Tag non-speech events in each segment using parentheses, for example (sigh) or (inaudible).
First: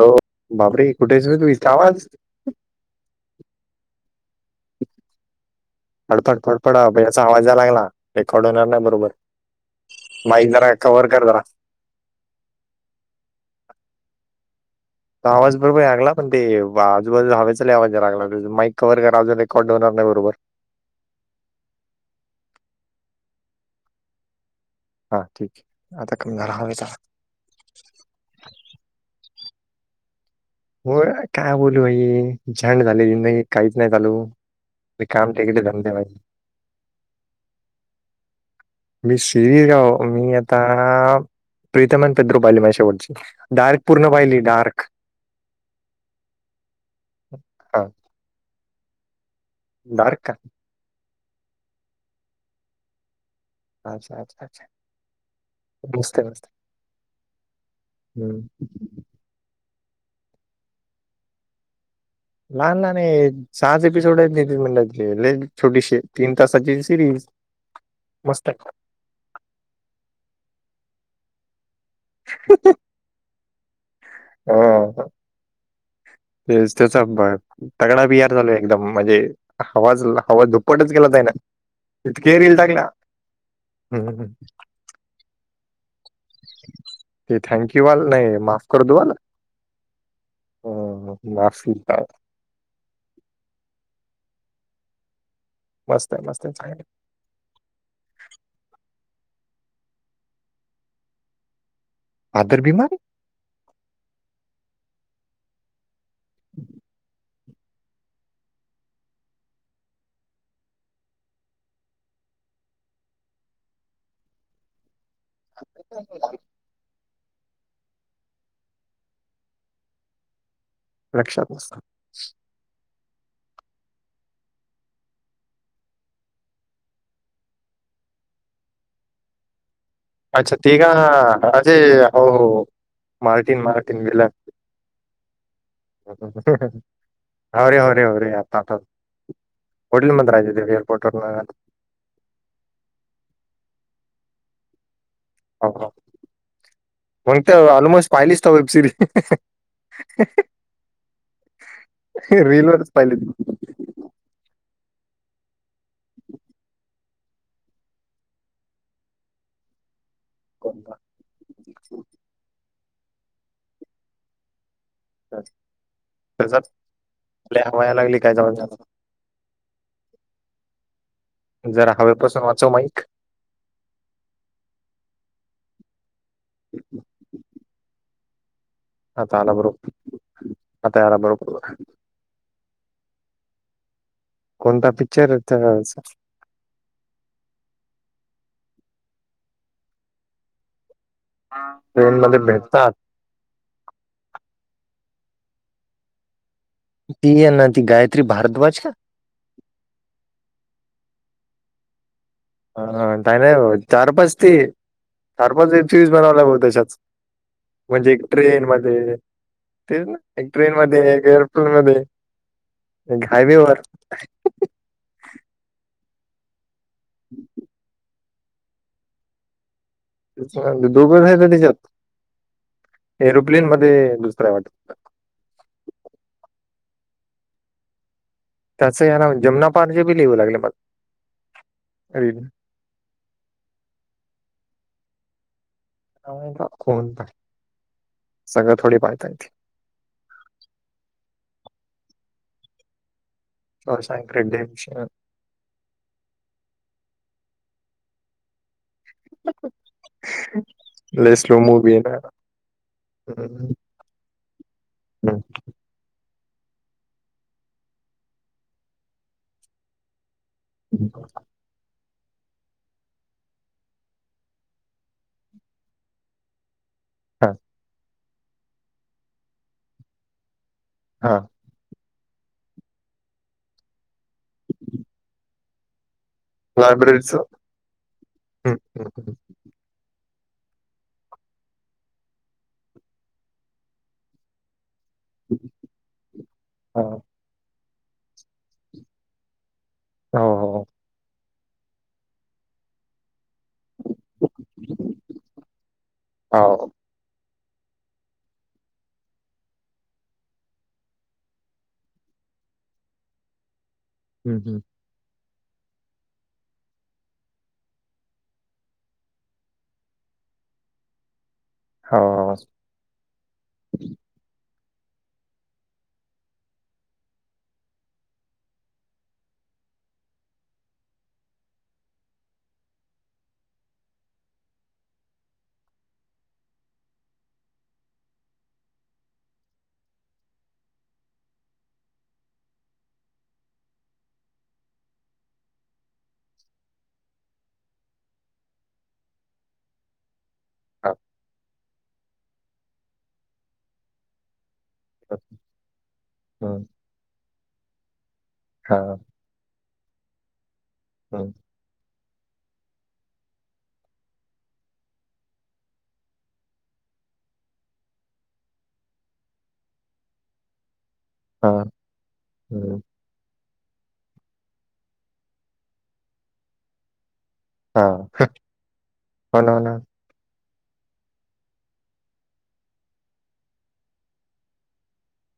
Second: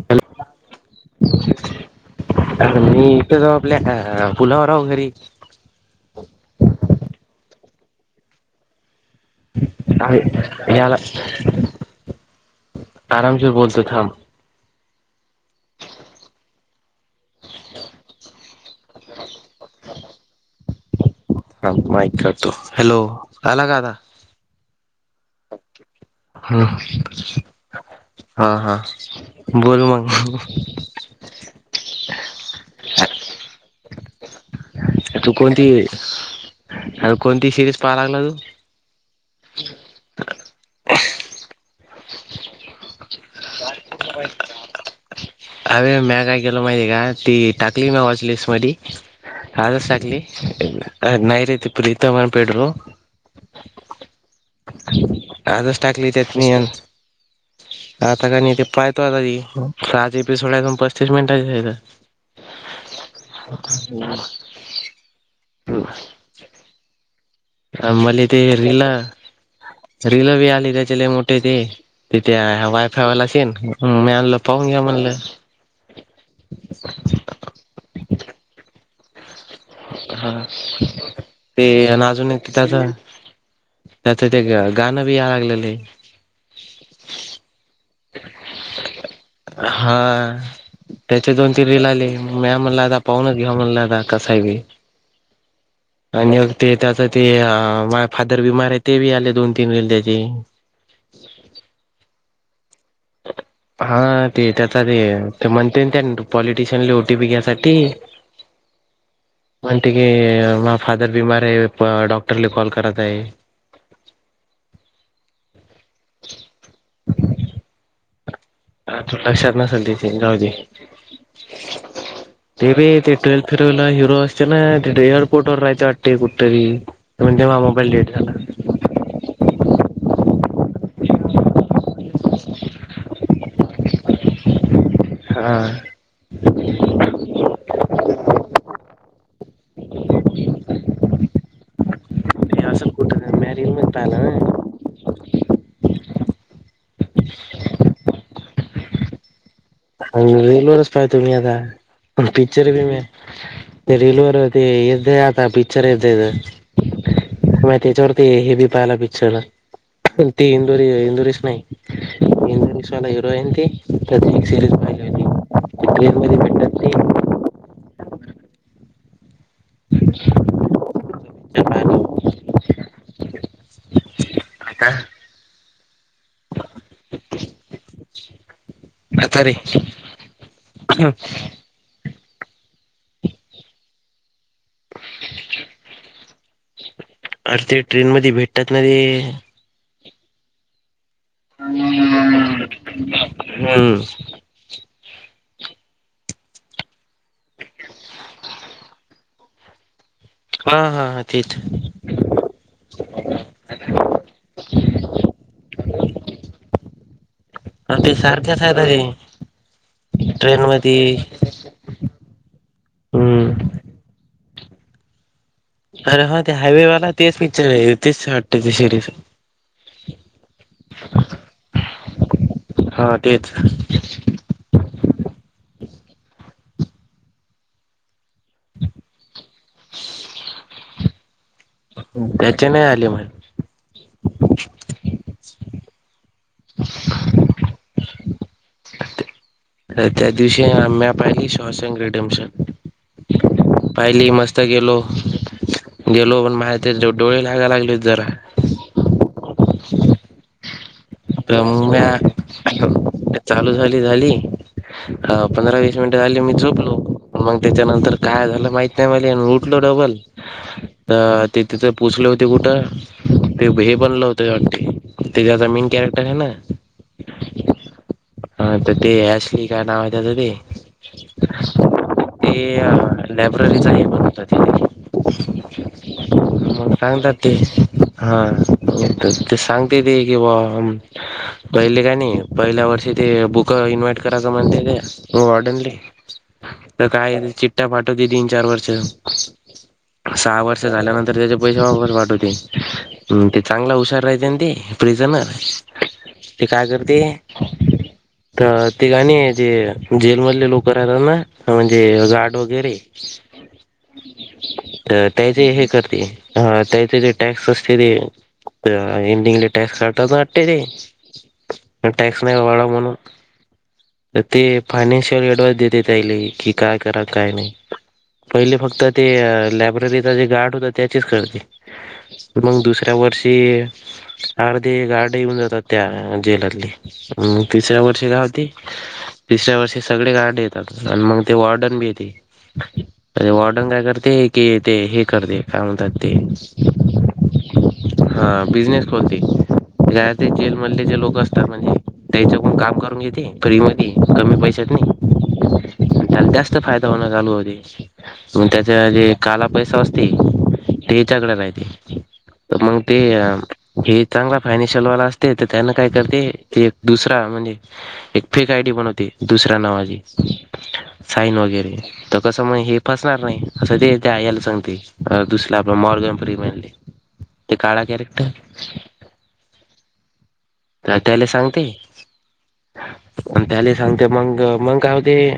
हो बापरे कुठे हेचरेतू इथं आवाज? अरे मी इथं जाऊ आपल्या पुलावर आहो घरी फड, फड, फडा याचा आवाज या लागला रेकॉर्ड होणार नाही बरोबर. माईक जरा याला कव्हर कर जरा आरामशीर बोलतो थांब. आवाज बरोबर लागला पण ते आजूबाजूला हवेचाही आवाज या लागला माईक कवरकरा अजून रेकॅड होणार नाही बरोबर. हा माइक करतो हॅलो आलाका आता? हा ठीक आहे. आता कमी झाला हवेचा हम्म हा हा बोल मग हो काय बोलू भाई झड झाले जिंदगी काहीच नाही चालू. तू काम टेकडे कोणती धंदे भाई अ कोणती सिरीज पाहा लागला तू? मी सीरीज का मी आता प्रीतम आणि पदर बाली पाहिली पाय शेवटची. डायरेक्ट पूर्ण पाहिली डार्क. अरे म्या काय केलं माहिती आहे का ती हा टाकली म वॉच लिस्ट मध्यी आजच डार्क टाकली का नाहीरेती प्रितम अ पेट्रो अच्छा, अच्छा, अच्छा. आजच टाकली मस्त आहे मस्त त्यातनि आहे. आता का हम्म नाही ते पाय पाच एपिसोड आहे पण सोबत पस्तीस मिनिटाचे आहेत. ना ना नाही सहाच एपिसोड आहेत म्हणल लयच छोटीशी आहे तीन तासाची सिरीज. आ मलेते मस्त आहे. रील रील बी आले त्याच्या मोठे ते. त्या वयफाय वाल्याच हे मी म्हणल पाहून घ्या म्हणलं. ते त्याचा तगडा बि, आर झालो एकदम म्हणजे. हवा हवाज दुप्पटच केला त्यांन ते आणि अजून इतके रिल टाकल्या. तेथ गा भी या लागलेले. ते थँक यू वाल नाही माफ कर दो वाला. हा ह नाशिक का. मॅ मला लहदा पाहु न की मला ल कसय मस्त आहे आणि मस्त मग आहे ते चांगलं त्याच ते मा फादर बी मार आहे ते बी आले दोन तीन वेल त्याचे. आदर बीमारी. हा ते त्याचा ते ते म्हणते त्या पॉलिटिशियन ओटी पी घ्यासाठी. (inaudible) म्हणते की मदर फादर बिमार आहे डॉक्टरला कॉल करत आहे. (inaudible) आ लक्षात नसेल तिथे गावी. लक्षात असत. ते ब ते ट्वेल्थ फेरला हिरो असते ना एअरपोर्ट वर राहायं वाटते कुठंतरी पण तेव्हा मोबाईल डेट झाला. अच्छा तीघ अजे अह मार्टीन मार्टीन बला. हा. ह ह ह हो रे हो र हो र आ होटेल मंद रा राज देेव एअर्पोर्टवरन तालं. (unintelligible) हो मग ते अऑलमोस्ट पाहिलीच त वेब सिरीज. रीलल वच पाह तु मी आता पिक्चर बी रीलवरच म पाहिली ती. ते रीलवरर हो येत आता पिक्चर य येत. म त्याच्यावरती हे बी पाहायला पिक्चर ना. ती इंदुरी कोणता इंदुरीस नाही इंदुरी वाला हिरो आहे ती प्रे सरीज. ते आपल्या वयाच्या लागली काय जीवन. जरा हवेपासून वाचव माईक. आ का. (unintelligible) आ आता आला तरी. बरोबर आता आला बरोबर कोणता पिक्चर आहे त्या. अर ते ट्रेन मध्ये भेटतात ना रे. मध्ये भेटतात हम्म. ती ना ती गायत्री भारद्वाज का. हा हा हा तेच. ह का नाही चार पाच ते चार पाच वेबसरीएस बनवला ब त्याशत म्हणजे ते एक सारख्याच ट्रेन आहेत अरे मध्ये तेच न एक ट्रेन मध्ये एअर. मध्ये हम्म हायवेवर. अरे हो ते हायवेवाला तेच पिक्चर तेच वाटत ते शिडीच. दोघच आहे तर हा त्याच्यात तेच एरोप्लेन मध्ये दुसरा वाटत. त्याच या ना जमना पारजे बी लिऊ लागले मला. रील त्याचे नाही आले म्हाल होन सगळं थोड पाहतात ते. त्या दिवशी मॅ पाहिली शोशँग रेडियमसम.. पाहिली शॉशँक मस्त गेलो रिडेम्पशन गेलो पण माय तेच डोळे लागायला लागले जरा. (unintelligible) मूवी आहे ना ्या चालू हम्म, झाली झाली. हा पंधरा वीस मिनिटं झाले मी झोपलो पण मग त्याच्या नंतर काय झालं माहित नाही मले आणि उठलो डबल (inaudible) तर ते तिथं पुोचले होते कुठं ते हे बनलं होते तेच्या आता मीन कॅरेक्टर हा ना, हा, हा तर ते, ऍशली काय नाव, (unintelligible) हा, ते लायब्ररीच आहे, बघत तथे, मग सांगतात लायब्ररीचं ते, हा हम्म, हम्म, हम्म, ते सांगते बी कि, पहिले काय नाही, पहिल्या वर्षी ते बुक इन्व्हाइट करायच, म्हणते ते. हो वॉर्डनले हा. तर, काय चिट्टा पाठवते तीन, चार वर्ष, हो सहा वर्ष हो झाल्यानंतर, त्याचे पैश वापस पाठवते, चांगला हुशार राहते न ते, फिझनर ते हो काय करते, (unintelligible) तर ते काणी जे, जेलमधले लोक राहतात ना, म्हणजे गार्ड वगैरे, (unintelligible) हम्, हम, त्याचे हे करते, त्याचे जे टॅक्स असते ते, एंडिंगले टॅक्स आठवतात, (unintelligible) हो टॅक्स हो. नाही वाढ म्हणून, तर ते फायनान्शियल ऍडवाइस देते त्याले, की काय करा काय नाही, पहिले फक्त ते, लायब्ररीचा जे गार्ड होता, त्याचीच करते. मग दुसऱ्या वर्षी, अर्धे गार्ड येऊन जातात त्या, जेलतली तिसऱ्या वर्षी का होती, तिसऱ्या वर्षी सगळे गार्ड येतात, आणि मग ते वॉर्डन बी येते, (unintelligible) ते वॉर्डन काय करते, कि ते हे करते काय म्हणतात ते, हा बिझनेस खोलते, ते जेल मधले हा, जे लोक असतात, म्हणजे त्याच्या कडून काम करून घेते, फ्री मध्ये, कमी पैशत नि तत्यात जास्त हम्म, फायदा चालू होती, म हा, त्याच्या जे काला पैसा असते, हम्म, तेच्याकडे राहते, तर मग ते हे चांगलं, फायनेशिलवाला असते, तर त्यांना काय करते एक दुसरा म्हणजे, एक फेक आयडी बनवते, दुसऱ्या नावाची, साईन हा, वगैरे, तर कस म्ह हे हम्म, फ, णार नाही असं ते त्या, यायला सांगते दुसर आपला मॉर्ग फ्री म्हनले, हा होन, हो ना, त्याला सांगते, त्याला सांगते मग, मंग काय होते,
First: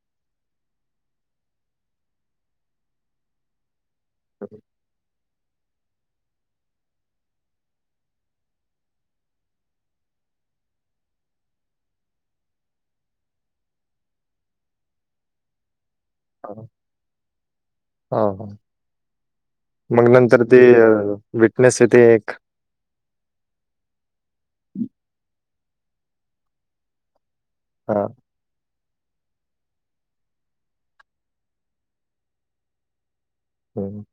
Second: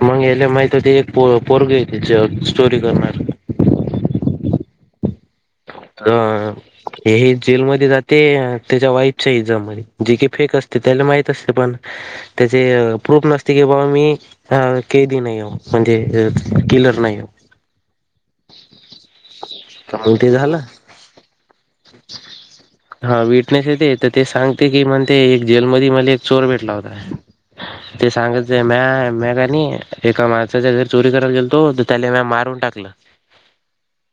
मग याला माहित होती, एक पो पोरग त स्टोरी करणार, (unintelligible) हा, हे हे जेलमध्ये जाते, त्याच्या वाईफच्या एलजाममध्ये, जे काही फेक असते, त्याला माहित असते पण त्याचे प्रुफ नसते, की बाबा मी, अ क दि नाही, म्हणजे, किलर नाही, ह, मग नंतर ते विटनेस येते एक, हा विटनेस येते, तर ते सांगते की म्हणते, एक जेलमध्ये मला एक चोर भेटला होता, हा ते सांग, म म का नाही, एका माणसाच्या घरी चोरी करायला गेलतो, तर त्याला म मारून टाकलं. हम्,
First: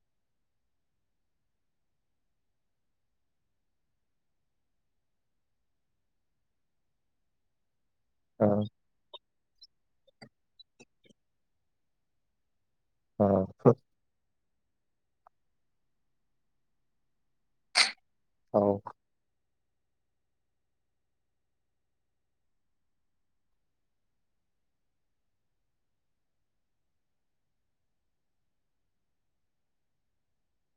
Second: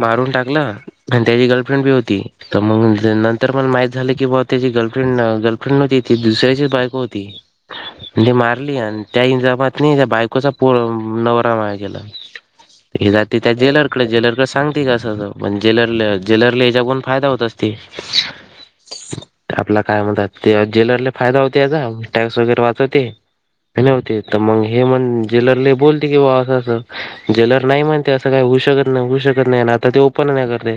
मारून टाकला, आणि त्याची गर्लफ्रेंड बी होती, तर मग नंतर मला माहीत झालं, की बा त्याची गर्लफ्रेंड ग (unintelligible) दुसऱ्याची बायको होती. (inaudible) म्हणे मारली आणि त्या इजामातने त्या बायकोचा पो नवरा माळ गेला हा, हे त्या जेलर कडे जेलर सांगते का पण ज्वेलर ज्वेलरली याच्या कोण फायदा होत असते हो आपला काय म्हणतात ते ज्वेलरला फायदा होत याचा टॅक्स वगैरे वाचवते नव्हते तर मग हे म्हण ज्वेलरला बोलते की बा असं असं ज्वेलर नाही म्हणते अस का होऊ शकत नाही होऊ शकत नाही आता ते ओपन नाही करते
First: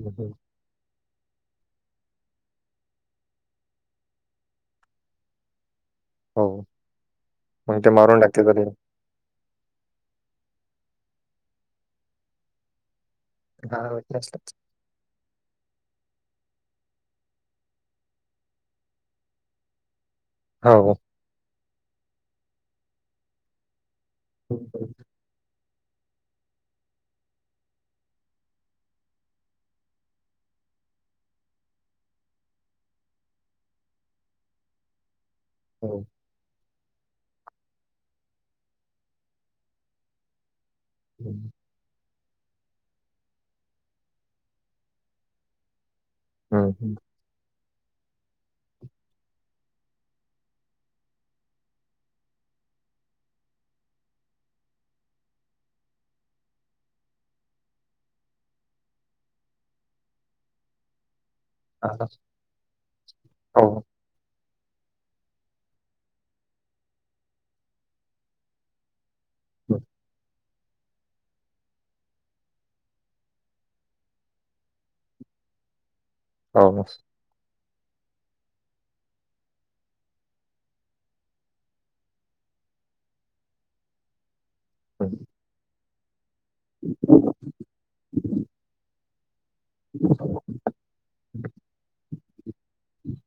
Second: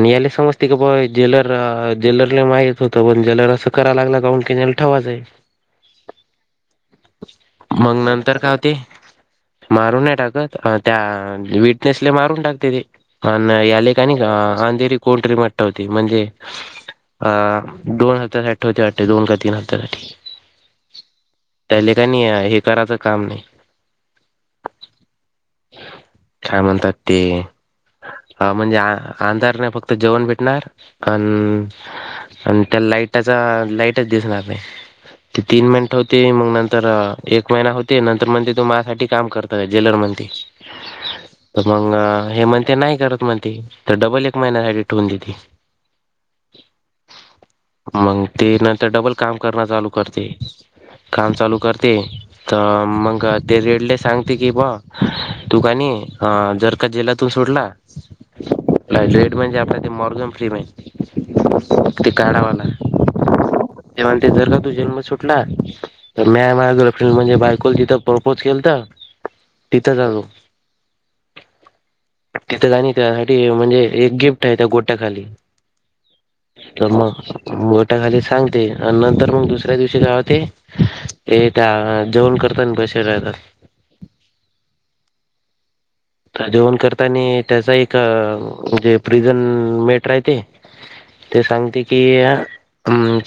हम्म, हम्म, समज ते बा ज्ेलर ज्ेलरला माहीत होत पण ज्ेलर असं कराय लागला का किनला ठेवायचं आहे हो मग ते मारून नंतर टाके काय झाले होते मारून नाही टाकत त्या विटनेसला मारून टाकते ते अ हा याले का नाही का विटनेस अंधेरी कोणतरी म्हटत होती म्हणजे अ दोन हप्त्या साठेते अठठे दोन का तीन हप्त्यासाठी हो त्या ठिकाणी हे करायचं काम नाही हो काय म्हणतात ते हा म्हणजे अंधार नाही फक्त जेवण भेटणार अ आणि त्या लाईटाचा लाईटच दिसणार नाही ते तीन मिनट होते मग नंतर तर एक महिना होते नंतर म्हण ते तो माझसाठी काम करत ज्वेलर म्हणते हम्म तर मग हे म्हणते नाही करत म्हणते तर डबल एक महिन्यात ऍडि ठे होवून देते हा हम मग ते नंतर डबल काम करणं चालू करते काम चालू करते तर मग ते रेटले सांगते की ब तू काणी हा जर का जेलातून सोडला लेट म्हणजे आपल्या ते मर्गम फ्री म्हहि ते काढावाला तेव्हा ते जर का तू जन्म सुटला तर मी माझ्या गर्लफ्रेंड म्हणजे बायकल जिथं प्रपोज केल तर तिथं लो तिथं गणी त्यासाठी म्हणजे एक गिफ्ट आहे त्या गोट्याखाली तर मग मोठा खाली सांगते आणि नंतर मग दुसऱ्या दिवशी गाव ते ते त्या जेवण करताना बसे राहतात ह तर जेवण करता आणि त्याचा एक म्हणजे प्रिझन मेट राहते ते सांगते की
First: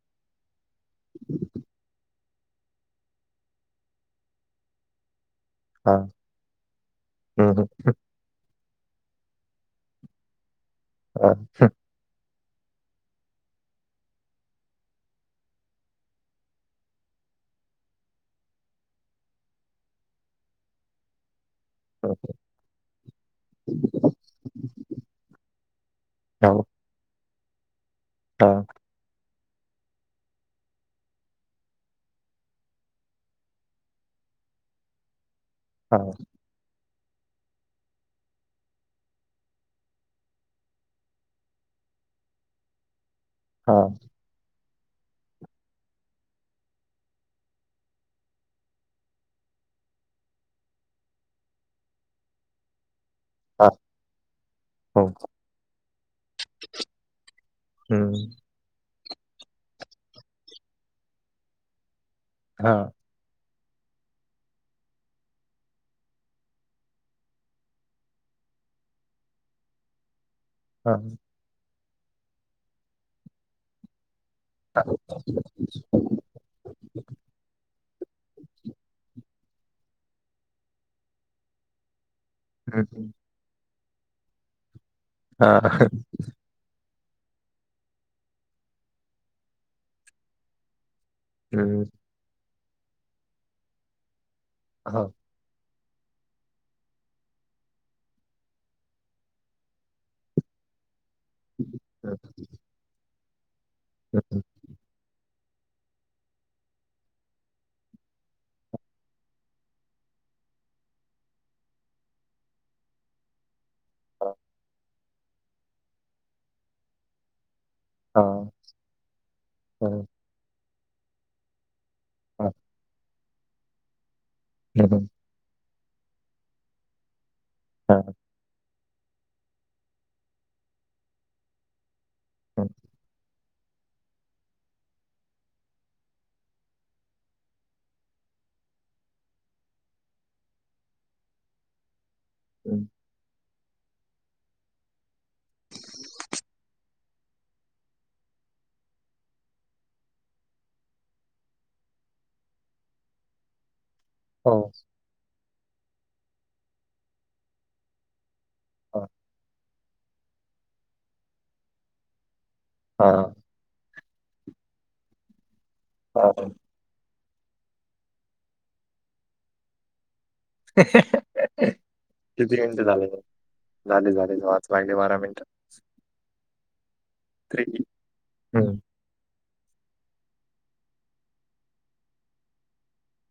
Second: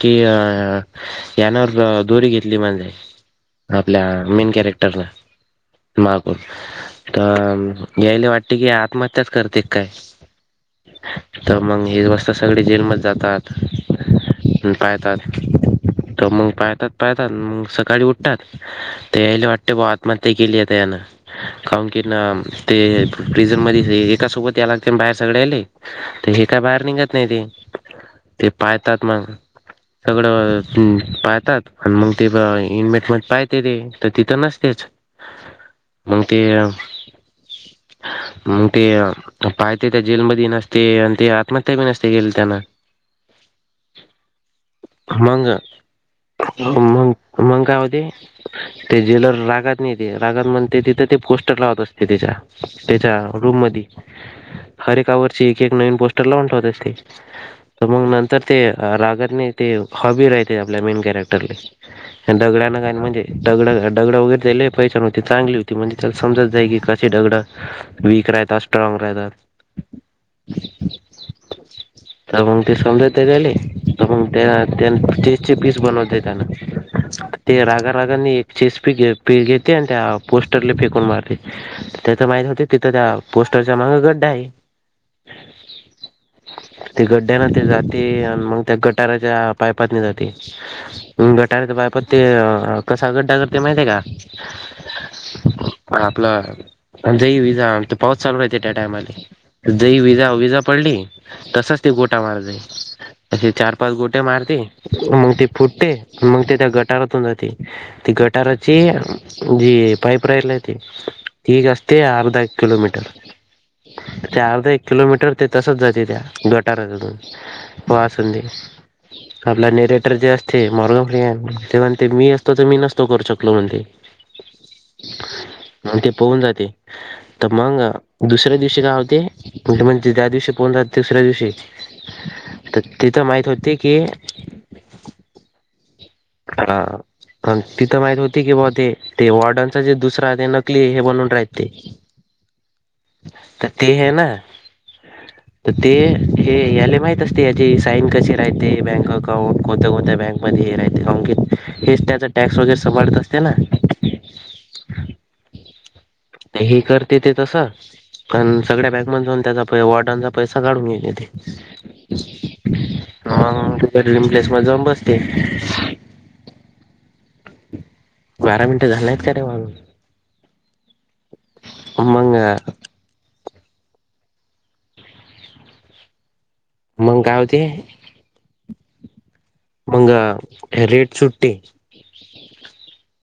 कि अ यानावर दोरी घेतली म्हणजे आपल्या मेन कॅरेक्टर न मागून तर या्यायला वाटते की आत्महत्याच करते काय तर मग ही वस्थ सगळे जेल मध जातात पाळतात तर मग पाळतात पाळतात मग सकाळी उठतात तेले वाट्टे ब आत्महत्या केलीि ते ना का कि ना एकाोत या बार सग निघत नाही ते ते पाहतात मग सगळं पाहतात आणि मग ते इनमेट मध्ये पाहते ते तर तिथं नसतेच (inaudible) म ते मग ते पाहते त्या जेलमध्येध्ये नसते आणि ते आत्महत्या नसते गेल त्यांना हा मंग म मग काय होते ते ज्वेलर रागात नाही ते रागात म्हणते तिथं ते पोस्टर लावत असते ते त्याच्या त्याच्या रूम मधी हर एक हावर एक एक नवीन पोस्टर लाऊन ठेवतात ती तर मग नंतर ते रागत नाही ते हॉबी राहते आपल्या मेन कॅरेक्टरला दगड्याने का म्हणजे डा दगड वगैरे्यायला पैसा न होती चांगली होती म्हणजे त्याला समजा जाय कशी दगड वीक राहतात स्ट्रॉंग राहतात. हा तर म ते समजा ते राहिले त मग त्या त्यांन चे पीस बनवता येतना ते रागा रागानी एक चेस पी पी घेते आणि त्या पोस्टरला फेकून मारते. त्याच माहती होती तिथं त्या पोस्टरचा माग गड्डा आहे. हा ते गड्ड्याना ते जाते आणि मग त्या गटाराच्या पायपात नाही जाते. मग गटार बाय प ते कसा गड्डा करते माहितय का? हा. आपलं जाई विजा पाऊस चालू आहेेत त्या टायमाले. जही विजा विजा पडली तसच ते गोटा मार जाई असे चार पाच गोटे मारते मग ती फुटते मग ते त्या गटारातून जाते. ती गटाराची जी पाईप राहिल ती ती एक असते अर्धा एक किलोमीटर ते अर्धा एक किलोमीटर ते तसच जाते त्या गटारावरून हो असधी आपला नरेटर जे असते मरग फि ते म्हण ते मी असतो तर मी नसतो करू शकलो म्हणते हम हम मग ते पोहून जाते तर मग दुसऱ्या दिवशी काय होते पण ते म्हण ते त्या दिवशी पोहण जात तिसऱ्या दिवशी तर तीत माहित होते की (unintelligible) अ तिथं माहित होती की बाबा ते वॉर्डनचा जे दुसरा ते नकली हे बनून राहत ते (inaudible) तर ते है ना? (inaudible) तर ते हे याला माहित असते याची साईन कशी राहते बँक अकाउंट कोनत्या कोणत्या बँकमध्येध हे राह हेच त्याचा टॅक्स वगैरे सभाळत असते ना? हो. हे करते ते तस कारण सगळ्या बँक मधे जाऊन त्याचा वाॉटांचा पैसा काढून घेते ते. प्लेस मध्ये जाऊन बसते. हा ह बारा मिनटं झालेयत का रे वागून? मग किती मिनट झाले झाले झाले वाच लागले बारा मिनिटं मंग काय होते थ्री मंग रेट सुट्टी